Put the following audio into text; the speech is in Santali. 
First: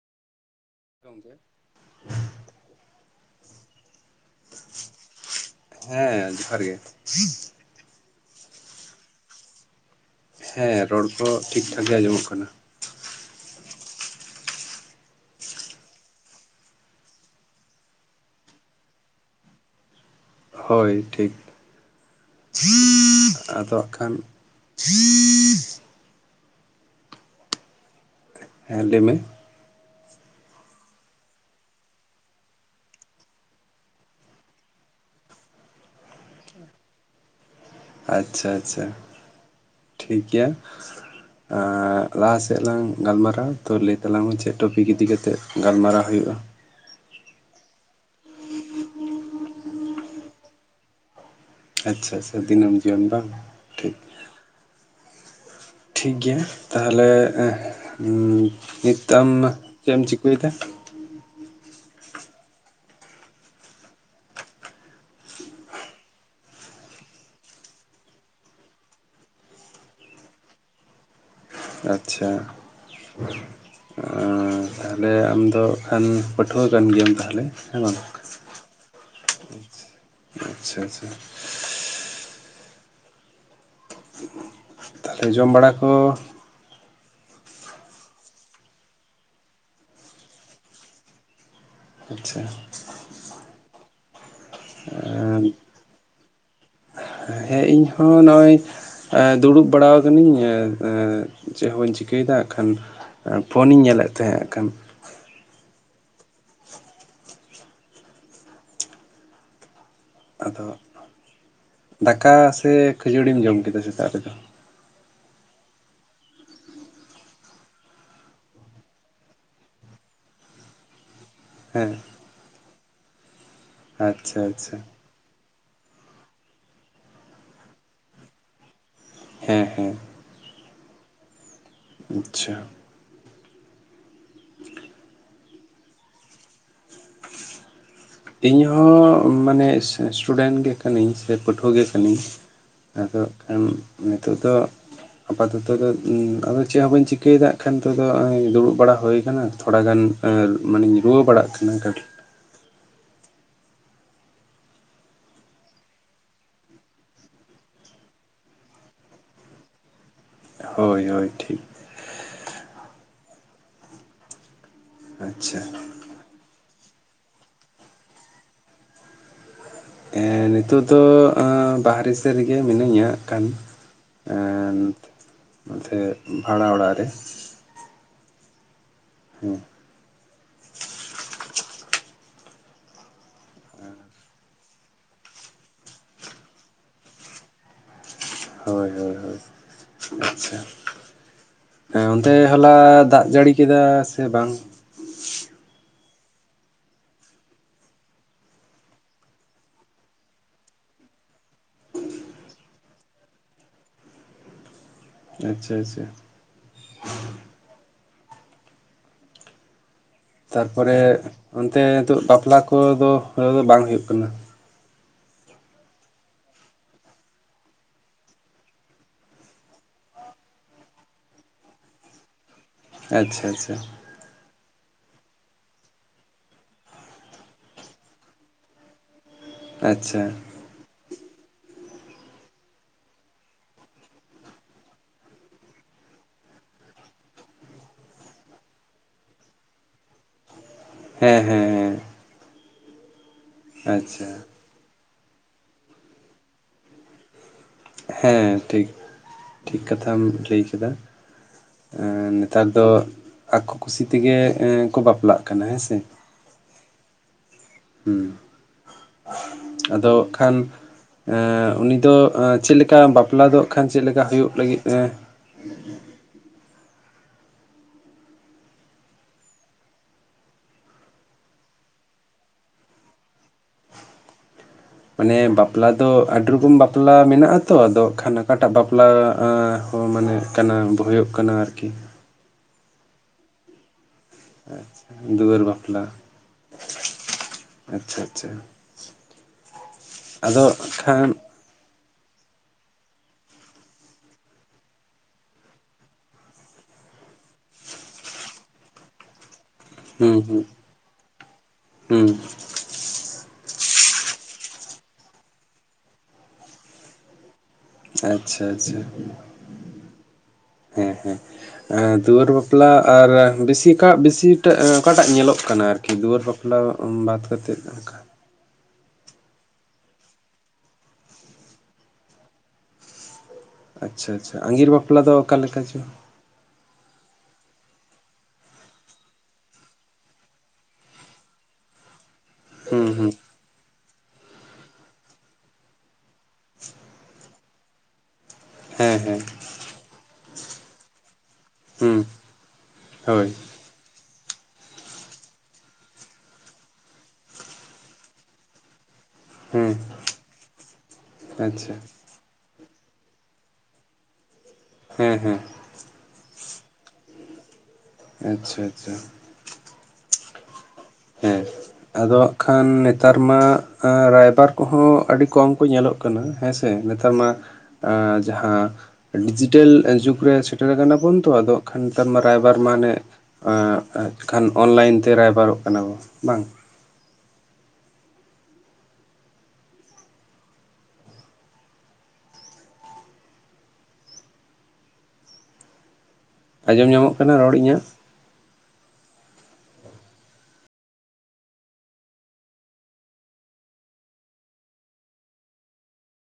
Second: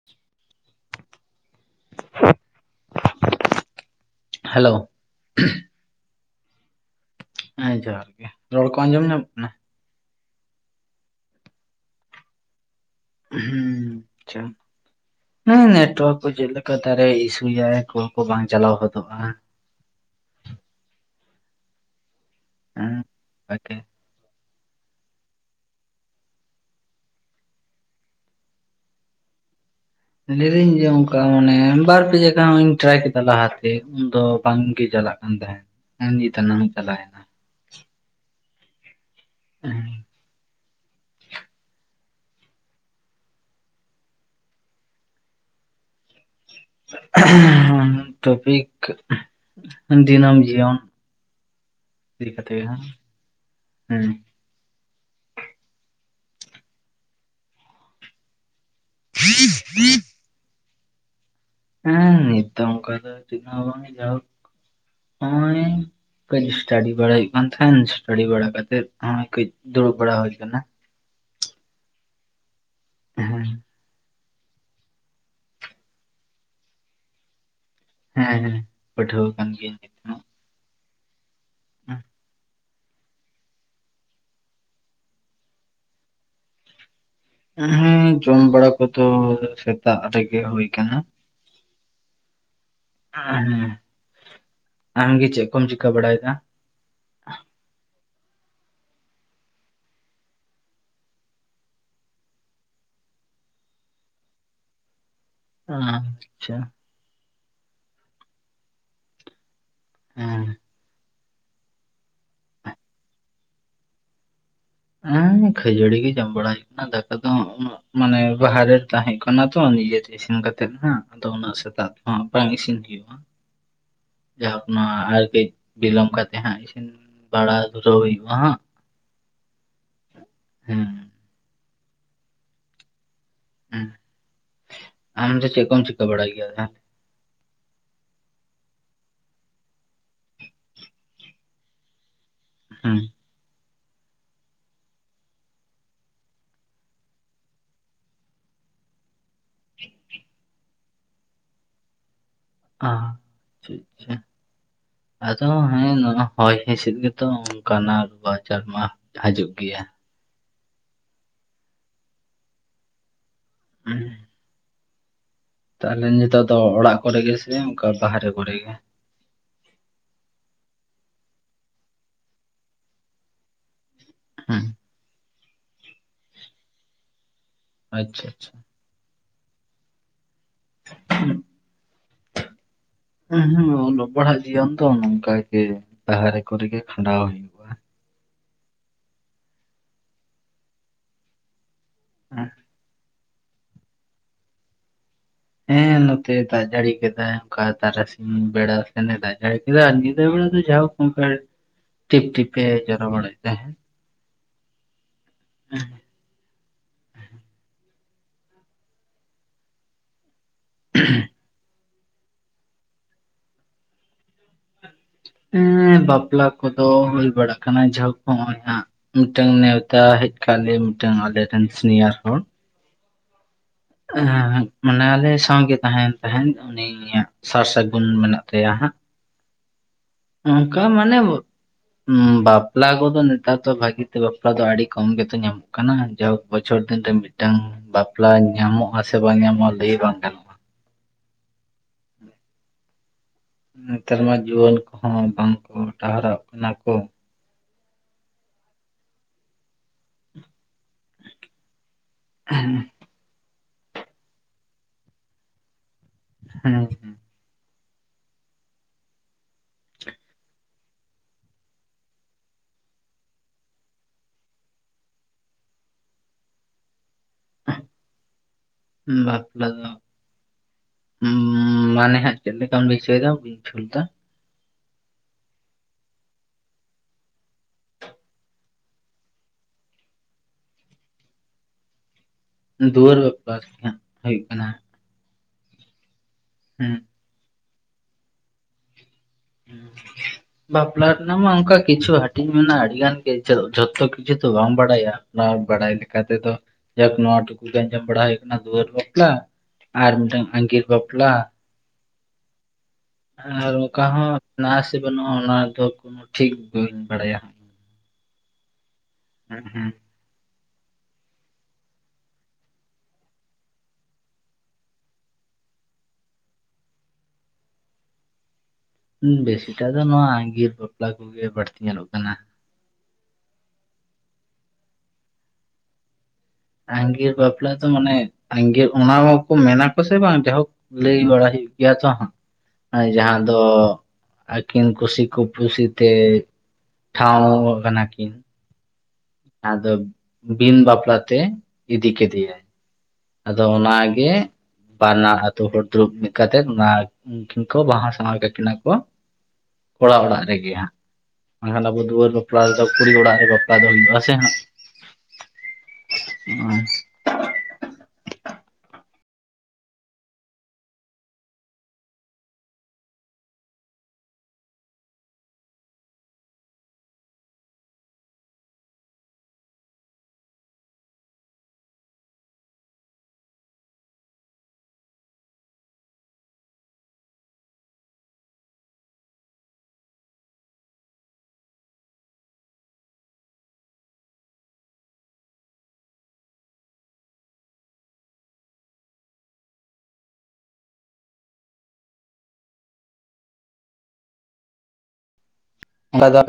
[inaudible] [inaudible] ᱦᱮᱞᱳ ᱦᱮᱸ ᱡᱚᱦᱟᱨ ᱜᱮ ᱦᱮᱸ ᱡᱚᱦᱟᱨ ᱜᱮ ᱨᱚᱲ ᱠᱚ ᱟᱸᱡᱚᱢ ᱧᱟᱢ ᱠᱟᱱᱟ? ᱦᱮᱸ ᱨᱚᱲ ᱠᱚ ᱴᱷᱤᱠ ᱴᱷᱟᱠ ᱜᱮ ᱟᱸᱡᱚᱢᱚᱜ ᱠᱟᱱᱟ᱾ ᱦᱩᱸ ᱟᱪᱷᱟ᱾ ᱦᱮᱸ ᱱᱮᱴᱣᱟᱨᱠ ᱠᱚ ᱪᱮᱫ ᱞᱮᱠᱟ ᱫᱟᱨᱮ ᱤᱥᱩᱭᱟᱭ ᱠᱚᱞ ᱠᱚ ᱵᱟᱝ ᱪᱟᱞᱟᱣ ᱦᱚᱫᱚᱜᱼᱟ᱾ ᱦᱚᱭ ᱴᱷᱤᱠ ᱦᱮᱸ ᱵᱷᱟᱜᱮ ᱟᱫᱚ ᱠᱷᱟᱱ [unintelligible] ᱦᱮᱸ ᱞᱟᱹᱭ ᱢᱮ ᱞᱟᱹᱭᱫᱟᱹᱧ ᱡᱮ ᱚᱱᱠᱟ ᱢᱟᱱᱮ ᱵᱟᱨ ᱯᱮ ᱡᱟᱭᱜᱟ ᱱᱚᱜ-ᱚᱭ ᱤᱧ ᱴᱨᱟᱭ ᱠᱮᱫᱟ ᱞᱟᱦᱟᱛᱮ ᱩᱱᱫᱚ ᱵᱟᱝᱜᱮ ᱪᱟᱞᱟᱜ ᱠᱟᱱ ᱛᱟᱦᱮᱸ᱾ ᱦᱮᱸ ᱱᱤᱛ ᱱᱟ ᱪᱟᱞᱟᱭ ᱮᱱᱟ᱾ ᱟᱪᱪᱷᱟ ᱟᱪᱪᱷᱟ ᱴᱷᱤᱠ ᱜᱮᱭᱟ᱾ [inaudible] ᱟᱨ ᱞᱟᱦᱟ ᱥᱮᱜ ᱞᱟᱝ ᱜᱟᱞᱢᱟᱨᱟᱣᱟ ᱛᱚ ᱞᱟᱹᱭ ᱛᱟᱞᱟᱝ ᱢᱮ ᱪᱮᱜ ᱴᱚᱯᱤᱠ ᱤᱫᱤ ᱠᱟᱛᱮᱫ ᱜᱟᱞᱢᱟᱨᱟᱣ ᱦᱩᱭᱩᱜᱼᱟ᱾ ᱮᱜ ᱦᱮᱦᱮᱢ ᱴᱚᱯᱤᱠ᱾ᱹ ᱫᱤᱱᱟᱹᱢ ᱡᱤᱭᱚᱱ᱾ ᱟᱪᱪᱷᱟ ᱟᱪᱪᱷᱟ ᱫᱤᱱᱟᱹᱢ ᱡᱤᱭᱚᱱ ᱵᱟᱝ᱾ ᱴᱷᱤᱠ ᱦᱩᱸ ᱴᱷᱤᱠ ᱜᱮᱭᱟ ᱛᱟᱦᱞᱮ ᱱᱤᱛᱛᱟᱢ ᱪᱮᱜ ᱮᱢ ᱪᱤᱠᱟᱹᱭᱮᱫᱟ? ᱦᱮᱸ ᱱᱤᱛᱚᱝ ᱚᱱᱠᱟ ᱫᱚ ᱪᱮᱫ ᱦᱚᱸ ᱵᱟᱝᱼᱟ, ᱡᱟᱣ ᱚᱜ-ᱚᱭ ᱠᱟᱹᱡ ᱥᱴᱟᱰᱤ ᱵᱟᱲᱟᱭ ᱦᱩᱭᱩᱜ ᱠᱟᱱ ᱛᱟᱦᱮᱸᱱ ᱥᱴᱟᱰᱤ ᱵᱟᱲᱟ ᱠᱟᱛᱮᱫ ᱱᱚᱜᱼᱚᱭ ᱠᱟᱹᱡ ᱫᱩᱲᱩᱵ ᱵᱟᱲᱟ ᱦᱳᱭ ᱟᱠᱟᱱᱟ᱾ ᱟᱪᱪᱷᱟ ᱦᱮᱸ ᱟᱻ ᱛᱟᱦᱞᱮ ᱟᱢ ᱫᱚ ᱮᱠᱷᱟᱱ ᱯᱟᱹᱴᱷᱩᱣᱟᱹ ᱠᱟᱱ ᱜᱮᱭᱟᱢ ᱛᱟᱦᱞᱮ ᱦᱮᱸ ᱵᱟᱝ? ᱦᱮᱸ ᱦᱮᱸ ᱯᱟᱹᱴᱷᱣᱟᱹ ᱠᱟᱱ ᱜᱤᱭᱟᱹᱧ ᱾ ᱟᱪᱪᱷᱟ ᱟᱪᱪᱷᱟ ᱾ [unintelligible] ᱛᱟᱞᱦᱮ ᱡᱚᱢ ᱵᱟᱲᱟ ᱠᱚ ᱦᱩᱸ ᱡᱚᱢ ᱵᱟᱲᱟ ᱠᱚᱫᱚ ᱥᱮᱛᱟᱜ ᱨᱮᱜᱮ ᱦᱩᱭ ᱟᱠᱟᱱᱟ ᱾ ᱟᱪᱪᱷᱟ ᱾ [inaudible] ᱦᱮᱸ ᱟᱢ ᱜᱮ ᱪᱮᱜ ᱠᱚᱢ ᱪᱤᱠᱟᱹ ᱵᱟᱲᱟᱭᱮᱫ-ᱟ? ᱦᱮᱸ ᱤᱧ ᱦᱚᱸ ᱱᱚᱜᱼᱚᱭ ᱾ ᱫᱩᱲᱩᱵ ᱵᱟᱲᱟ ᱠᱟᱹᱱᱟᱹᱧ ᱪᱮᱫ ᱦᱚᱸ ᱵᱟᱹᱧ ᱪᱤᱠᱟᱹᱭᱮᱫ-ᱟ ᱾ ᱠᱷᱟᱱ ᱯᱷᱳᱱᱤᱧ ᱧᱮᱞᱮᱫ ᱛᱟᱦᱮᱸ ᱠᱷᱟᱱ ᱾ ᱟᱻ ᱟᱪᱪᱷᱟ ᱾ ᱦᱮᱸ ᱟᱫᱚ ᱫᱟᱠᱟ ᱥᱮ ᱠᱷᱟᱹᱡᱟᱹᱲᱤᱢ ᱡᱚᱢ ᱠᱮᱫᱟ ᱥᱮᱛᱟᱜ ᱨᱮᱫᱚ? ᱦᱮᱸ ᱠᱷᱟᱹᱡᱟᱹᱲᱤ ᱜᱮ ᱡᱚᱢ ᱵᱟᱲᱟ ᱦᱩᱭᱩᱜ ᱠᱟᱱᱟ ᱫᱟᱠᱟ ᱫᱚ ᱩᱱᱟᱹᱜ ᱢᱟᱱᱮ ᱵᱟᱦᱟᱨᱮ ᱛᱟᱦᱮᱸ ᱠᱟᱱᱟ ᱛᱚ ᱱᱤᱡᱮ ᱛᱮ ᱤᱥᱤᱱ ᱠᱟᱛᱮᱫ ᱱᱟᱦᱜ ᱟᱫᱚ ᱩᱱᱟᱹᱜ ᱥᱮᱛᱟᱜ ᱦᱮᱸ ᱛᱚᱦᱟᱸᱜ ᱵᱟᱝ ᱤᱥᱤᱱ ᱦᱩᱭᱩᱜᱼᱟ᱾ ᱟᱪᱪᱷᱟ ᱡᱟᱠ ᱟᱪᱪᱷᱟ ᱚᱱᱟ ᱟᱨ ᱠᱟᱹᱡ ᱵᱤᱞᱚᱢ ᱠᱟᱛᱮᱜ ᱦᱟᱸᱜ ᱤᱥᱤᱱ ᱵᱟᱲᱟ ᱫᱷᱩᱨᱟᱹᱣ ᱦᱩᱭᱩᱜᱼᱟ ᱦᱟᱸᱜ ᱾ ᱦᱮᱸ ᱦᱮᱸ ᱾ ᱦᱩᱸ ᱾ ᱟᱪᱪᱷᱟ ᱾ [unintelligible] ᱟᱢ ᱫᱚ ᱪᱮᱜ ᱠᱚᱢ ᱪᱤᱠᱟᱹ ᱵᱟᱲᱟᱭ ᱜᱮᱭᱟ? [inaudible] ᱤᱧ ᱦᱚᱸ ᱢᱟᱱᱮ ᱤᱥᱴᱩᱰᱮᱱᱴ ᱜᱮ ᱠᱟᱹᱱᱟᱹᱧ ᱥᱮ ᱯᱟᱹᱴᱷᱩᱣᱟᱹ ᱜᱮ ᱠᱟᱹᱱᱟᱹᱧ ᱾ ᱦᱮᱸ ᱟᱫᱚ ᱠᱷᱟᱱ ᱱᱤᱛᱚᱜ ᱫᱚ ᱟᱯᱟᱛᱚᱛᱚ ᱟᱫᱚ ᱪᱮᱫ ᱦᱚᱸ ᱵᱟᱹᱧ ᱪᱤᱠᱟᱹᱭᱮᱫᱟ ᱦᱟᱸᱜ-ᱠᱷᱟᱱ ᱱᱤᱛᱚᱜ ᱫᱚ ᱫᱩᱲᱩᱵ ᱵᱟᱲᱟ ᱦᱩᱭᱩ ᱟᱠᱟᱱᱟ ᱾ ᱛᱷᱚᱲᱟ ᱜᱟᱱ ᱢᱟᱱᱮᱧ ᱨᱩᱣᱟᱹ ᱵᱟᱲᱟᱜ ᱠᱟᱱᱟ ᱠᱟᱴᱤᱡ [unintelligible] ᱟᱫᱚ ᱦᱮᱸ ᱱᱚᱜ-ᱚᱭ ᱦᱚᱭ ᱦᱤᱸᱥᱤᱫ ᱜᱮᱛᱚ ᱚᱱᱠᱟᱱᱟ ᱨᱩᱣᱟᱹ-ᱟᱡᱟᱨ ᱢᱟ ᱾ ᱦᱟᱡᱩᱜ ᱜᱮᱭᱟ ᱾ ᱦᱚᱭ ᱦᱚᱭ ᱴᱷᱤᱠ ᱾ [unintelligible] ᱟᱪᱪᱷᱟ ᱾ ᱛᱟᱦᱚᱞᱮ ᱱᱮᱛᱚᱜ ᱫᱚ ᱚᱲᱟᱜ ᱠᱚᱨᱮ ᱜᱮ ᱥᱮ ᱚᱱᱠᱟ ᱵᱟᱦᱨᱮ ᱠᱚᱨᱮ ᱜᱮ? ᱮᱸᱻ ᱱᱤᱛᱚᱜ ᱫᱚ ᱵᱟᱦᱨᱮ ᱥᱮᱫ ᱨᱮᱜᱮ ᱢᱤᱱᱟᱹᱧᱟ ᱦᱟᱸᱜ ᱠᱷᱟᱱ ᱾ ᱦᱮᱸ ᱮᱸᱻ ᱱᱚᱛᱮ ᱵᱷᱟᱲᱟ ᱚᱲᱟᱜ ᱨᱮ ᱾ ᱟᱪᱪᱷᱟ - ᱟᱪᱪᱷᱟ ᱾ ᱦᱮᱸ ᱾ [inaudible] ᱦᱩᱸ ᱦᱩᱸ ᱚᱞᱚᱜ-ᱯᱟᱲᱦᱟᱜ ᱡᱤᱭᱚᱱ ᱫᱚ ᱱᱚᱝᱠᱟ ᱜᱮ ᱵᱟᱦᱨᱮ ᱠᱚᱨᱮ ᱜᱮ ᱠᱷᱟᱸᱰᱟᱣ ᱦᱩᱭᱩᱜ ᱦᱚᱭ ᱦᱚᱭ ᱦᱚᱭ ᱟᱪᱪᱷᱟ ᱾ ᱦᱮᱸ ᱚᱱᱛᱮ ᱦᱩᱸ, ᱦᱚᱞᱟ ᱫᱟᱜ ᱡᱟᱹᱲᱤ ᱠᱮᱫᱟ ᱥᱮ ᱵᱟᱝ? ᱦᱮᱸ ᱱᱚᱛᱮ ᱫᱟᱜ ᱡᱟᱹᱲᱤ ᱠᱮᱫᱟᱭ ᱚᱱᱠᱟ ᱛᱟᱨᱟᱥᱤᱧ ᱵᱮᱲᱟ ᱥᱮ ᱱᱮ ᱫᱟᱜ ᱡᱟᱹᱲᱤ ᱠᱮᱫᱟ ᱟᱨ ᱧᱤᱫᱟᱹ ᱵᱮᱲᱟ ᱫᱚ ᱡᱟᱭᱦᱳᱠ ᱚᱱᱠᱟ ᱴᱤᱯ-ᱴᱤᱯ ᱮ ᱡᱚᱨᱚ ᱵᱟᱲᱟᱭᱮᱫ ᱛᱟᱦᱮᱸᱫ ᱾ ᱟᱪᱪᱷᱟ ᱟᱪᱪᱷᱟ ᱾ [inaudible] ᱛᱟᱨᱯᱚᱨᱮ ᱚᱱᱛᱮ ᱱᱤᱛᱚᱜ ᱵᱟᱯᱞᱟ ᱠᱚᱫᱚ ᱦᱩᱭ ᱫᱚ ᱵᱟᱝ ᱦᱩᱭᱩᱜ ᱠᱟᱱᱟ᱾ ᱦᱮᱸ ᱵᱟᱯᱞᱟ ᱠᱚᱫᱚ ᱦᱩᱭ ᱵᱟᱲᱟᱜ ᱠᱟᱱᱟ ᱡᱟᱦᱳᱠ ᱦᱚᱸᱜ-ᱚᱭ ᱦᱟᱸᱜ᱾ ᱢᱤᱫᱴᱟᱝ ᱱᱮᱣᱛᱟ ᱦᱮᱡ ᱟᱠᱟᱜ ᱞᱮ ᱢᱤᱫᱴᱟᱝ ᱟᱞᱮ ᱨᱮᱱ ᱥᱤᱱᱤᱭᱟᱨ ᱦᱚᱲ᱾ ᱟᱪᱪᱷᱟ ᱟᱪᱪᱷᱟ᱾ ᱢᱟᱱᱮ ᱟᱞᱮ ᱥᱟᱶᱜᱮ ᱛᱟᱦᱮᱱ ᱛᱟᱦᱮᱸᱫ ᱩᱱᱤᱭᱟᱜᱼᱼ ᱥᱟᱨ ᱥᱟᱹᱜᱩᱱ ᱢᱮᱱᱟᱜ ᱛᱟᱭᱟ ᱦᱟᱸᱜ᱾ ᱟᱪᱪᱷᱟ᱾ ᱱᱚᱝᱠᱟ ᱢᱟᱱᱮᱼᱼ ᱦᱩᱸ ᱵᱟᱯᱞᱟ ᱠᱚᱫᱚ ᱱᱮᱛᱟᱨ ᱫᱚ ᱵᱷᱟᱜᱤ ᱛᱮ ᱵᱟᱯᱞᱟ ᱫᱚ ᱟᱹᱰᱤ ᱠᱚᱢ ᱜᱮᱛᱚ ᱧᱟᱢᱚᱜᱼᱼ ᱡᱟᱭᱦᱳᱠ ᱵᱚᱪᱷᱚᱨ ᱫᱤᱱ ᱨᱮ ᱢᱤᱫᱴᱟᱝ ᱵᱟᱯᱞᱟ ᱧᱟᱢᱚᱜᱼᱟ ᱥᱮ ᱵᱟᱝ ᱧᱟᱢᱚᱜ-ᱟ ᱞᱟᱹᱭ ᱵᱟᱝ ᱜᱟᱱᱚᱜᱼᱟ᱾ ᱦᱮᱸ ᱦᱮᱸ ᱦᱮᱸ᱾ ᱱᱮᱛᱟᱨ ᱟᱪᱪᱷᱟ ᱢᱟ ᱡᱩᱣᱟᱹᱱ ᱠᱚᱦᱚᱸ ᱵᱟᱝ ᱠᱚ ᱰᱟᱦᱟᱨᱚᱜ ᱠᱟᱱᱟ ᱠᱚ᱾ ᱦᱮᱸ ᱴᱷᱤᱠ ᱴᱷᱤᱠ ᱠᱟᱛᱷᱟᱢ ᱞᱟᱹᱭ ᱠᱮᱫᱟ᱾ ᱱᱮᱛᱟᱨ ᱫᱚᱼᱼ ᱟᱠᱚ ᱠᱩᱥᱤ ᱛᱮᱜᱮ ᱠᱚ ᱵᱟᱯᱞᱟᱜ ᱠᱟᱱᱟ ᱦᱮᱸ ᱥᱮ, ᱦᱩᱸ ᱦᱩᱸ ᱟᱫᱚ ᱟᱠᱷᱟᱱᱼᱼ ᱩᱱᱤ ᱫᱚ ᱪᱮᱫ ᱞᱮᱠᱟ ᱵᱟᱯᱞᱟ ᱫᱚ ᱦᱟᱸᱜ-ᱠᱷᱟᱱ ᱪᱮᱫ ᱞᱮᱠᱟ ᱦᱩᱭᱩᱜ ᱞᱟᱹᱜᱤᱫᱼᱼ ᱦᱩᱸ ᱵᱟᱯᱞᱟ ᱫᱚᱼᱼ ᱦᱩᱸ ᱢᱟᱱᱮ ᱦᱟᱸᱜ ᱪᱮᱫ ᱞᱮᱠᱟᱢ ᱦᱚᱪᱚᱭᱮᱫᱟ ᱵᱟᱹᱧ ᱵᱩᱡᱷᱟᱣ ᱞᱮᱫᱟ᱾ ᱢᱟᱱᱮ ᱵᱟᱯᱞᱟ ᱫᱚ ᱟᱹᱰᱤ ᱨᱚᱠᱚᱢ ᱵᱟᱯᱞᱟ ᱢᱮᱱᱟᱜᱼᱟ ᱛᱚ ᱟᱫᱚ ᱟᱠᱷᱟᱱ ᱚᱠᱟᱴᱟᱜ ᱵᱟᱯᱞᱟᱼᱼ ᱦᱚᱸ ᱢᱟᱱᱮ ᱠᱟᱱᱟ ᱦᱳᱭᱳᱜ ᱠᱟᱱᱟ ᱟᱨᱠᱤ᱾ ᱫᱩᱣᱟᱹᱨ ᱵᱟᱯᱟᱨ ᱟᱨᱠᱤ ᱦᱟᱸᱜ ᱦᱩᱭᱩᱜ ᱠᱟᱱᱟ᱾ ᱟᱪᱪᱷᱟ ᱫᱩᱣᱟᱹᱨ ᱵᱟᱯᱞᱟ᱾ ᱦᱩᱸ ᱟᱪᱪᱷᱟ ᱟᱪᱪᱷᱟ᱾ ᱟᱫᱚ ᱵᱟᱯᱞᱟ ᱠᱷᱟᱱ ᱨᱮᱱᱟᱜᱢᱟ ᱚᱱᱠᱟ ᱠᱤᱪᱩ ᱦᱟᱴᱼᱼ ᱴᱤᱧ ᱢᱮᱱᱟ ᱟᱹᱰᱤ ᱜᱟᱱ ᱜᱮ ᱡᱚᱛᱚ ᱠᱤᱪᱷᱩ ᱛᱚ ᱵᱟᱢ ᱵᱟᱲᱟᱭᱟ ᱚᱱᱟ ᱵᱟᱲᱟᱭ ᱞᱮᱠᱟ ᱛᱮᱫᱚᱼᱼ ᱡᱟᱭᱦᱳᱠ ᱱᱚᱣᱟ ᱴᱩᱠᱩ ᱜᱮ ᱟᱡᱚᱸᱢ ᱵᱟᱲᱟ ᱦᱩᱭ ᱠᱟᱱᱟ ᱫᱩᱣᱟᱹᱨ ᱵᱟᱯᱞᱟ ᱟᱨ ᱦᱩᱸ ᱢᱤᱫᱴᱟᱝ ᱦᱩᱸ ᱟᱸᱜᱤᱨ ᱵᱟᱯᱞᱟᱼᱼ ᱦᱩᱸ ᱟᱨ ᱚᱠᱟᱦᱚ ᱱᱟᱥᱮ ᱵᱟᱹᱱᱩᱜᱼᱟ ᱚᱱᱟ ᱫᱚ ᱠᱳᱱᱚ ᱴᱷᱤᱠ ᱵᱟᱹᱧ ᱵᱟᱲᱟᱭᱟ᱾ ᱟᱪᱪᱷᱟ ᱟᱪᱪᱷᱟ ᱦᱮᱸ ᱦᱩᱸ ᱦᱮᱸ ᱦᱮᱸ᱾ ᱫᱩᱣᱟᱹᱨ ᱵᱟᱯᱞᱟ ᱟᱨ ᱵᱮᱥᱤ ᱚᱠᱟᱜ ᱵᱮᱥᱤᱴᱟᱜ ᱚᱠᱟᱴᱟᱜ ᱧᱮᱞᱚᱜ ᱠᱟᱱᱟ ᱟᱨᱠᱤ ᱫᱩᱣᱟᱹᱨ ᱵᱟᱯᱞᱟᱼᱼ ᱵᱟᱯᱞᱟ [inaudible] ᱵᱟᱫ ᱠᱟᱛᱮᱫ ᱚᱱᱠᱟ [inaudible] ᱵᱮᱥᱤᱴᱟᱜ ᱫᱚ ᱱᱚᱣᱟ ᱟᱸᱜᱤᱨ ᱵᱟᱯᱞᱟ ᱠᱚᱜᱮ ᱵᱟᱹᱲᱛᱤ ᱧᱮᱞᱚᱜ ᱠᱟᱱᱟ᱾ ᱟᱪᱪᱷᱟ ᱟᱪᱪᱷᱟ ᱟᱸᱜᱤᱨ ᱵᱟᱯᱞᱟ ᱫᱚ ᱚᱠᱟᱞᱮ ᱞᱮᱠᱟ ᱪᱚᱝ᱾ ᱟᱸᱜᱤᱨ ᱵᱟᱯᱞᱟ ᱫᱚ ᱢᱟᱱᱮ ᱟᱝᱜᱤᱨ ᱚᱱᱟ ᱦᱚᱸᱠᱚ ᱢᱮᱱᱟ ᱠᱚ ᱥᱮ ᱵᱟᱝ ᱡᱟᱭᱦᱳᱠ᱾ ᱞᱟᱹᱭ ᱵᱟᱲᱟ ᱦᱩᱭᱩᱜ ᱜᱮ ᱛᱚ ᱦᱟᱸᱜᱼᱼ ᱦᱩᱸ ᱦᱩᱸ ᱡᱟᱦᱟᱸ ᱟᱫᱚ ᱟᱹᱠᱤᱱ ᱠᱩᱥᱤ ᱠᱩ ᱯᱩᱥᱤᱛᱮᱼᱼ ᱴᱷᱟᱶ ᱠᱟᱱᱟ ᱠᱤᱱᱼᱼ ᱦᱮᱸ ᱦᱮᱸ ᱟᱫᱚ ᱵᱤᱱ ᱵᱟᱯᱞᱟᱛᱮ ᱤᱫᱤ ᱦᱩᱸ ᱠᱮᱫᱮᱭᱟᱭ᱾ ᱦᱳᱭ ᱟᱫᱚ ᱚᱱᱟᱜᱮ ᱵᱟᱱᱟ ᱟᱛᱳ ᱦᱚᱲ ᱫᱩᱲᱩᱵ ᱢᱤᱫ ᱠᱟᱛᱮ ᱚᱱᱟ ᱩᱱᱠᱤᱱ ᱠᱚ ᱵᱟᱦᱟ ᱥᱟᱶᱦᱟ ᱠᱟᱠᱤᱱᱟ ᱠᱚ ᱦᱮᱸ ᱠᱚᱲᱟ ᱚᱲᱟᱜ ᱨᱮᱜᱮ ᱦᱟᱸᱜ ᱵᱟᱝᱠᱷᱟᱱ ᱟᱪᱪᱷᱟ ᱟᱵᱚ ᱫᱩᱣᱟᱹᱨ ᱵᱟᱯᱞᱟ ᱫᱚ ᱠᱩᱲᱤ ᱚᱲᱟᱜ ᱨᱮ ᱵᱟᱯᱞᱟ ᱫᱚ ᱦᱩᱭᱩᱜ ᱥᱮ᱾ ᱦᱮᱸ ᱦᱮᱸ [unintelligible] ᱟᱪᱪᱷᱟ ᱟᱪᱪᱷᱟ ᱦᱮᱸ ᱟᱫᱚ ᱦᱟᱜ ᱠᱷᱟᱱ ᱱᱮᱛᱟᱨ ᱢᱟ ᱨᱟᱭᱵᱟᱨ ᱠᱚᱦᱚᱸ ᱟᱹᱰᱤ ᱠᱚᱢ ᱠᱚ ᱧᱮᱞᱚᱜ ᱦᱩᱭᱩᱜ ᱠᱟᱱᱟ ᱦᱮᱸᱥᱮ ᱱᱮᱛᱟᱨ ᱢᱟ ᱡᱟᱸᱦᱟᱸ ᱰᱤᱡᱤᱴᱮᱞ ᱡᱩᱜᱽ ᱨᱮ ᱥᱮᱴᱮᱨ ᱠᱟᱱᱟ ᱵᱚᱱ ᱛᱚ ᱟᱫᱚ ᱠᱷᱟᱱ ᱨᱟᱭᱵᱟᱨ ᱢᱟᱱᱮ ᱠᱷᱟᱱ ᱚᱱᱞᱟᱭᱤᱱ ᱛᱮ ᱨᱟᱭᱵᱟᱨᱚᱜ ᱠᱟᱱᱟ ᱵᱚ ᱵᱟᱝ ᱟᱸᱡᱚᱢ ᱧᱟᱢᱚᱜ ᱠᱟᱱᱟ ᱨᱚᱲ ᱤᱧᱟᱹᱜ᱾ ᱵᱟᱡ [unintelligible]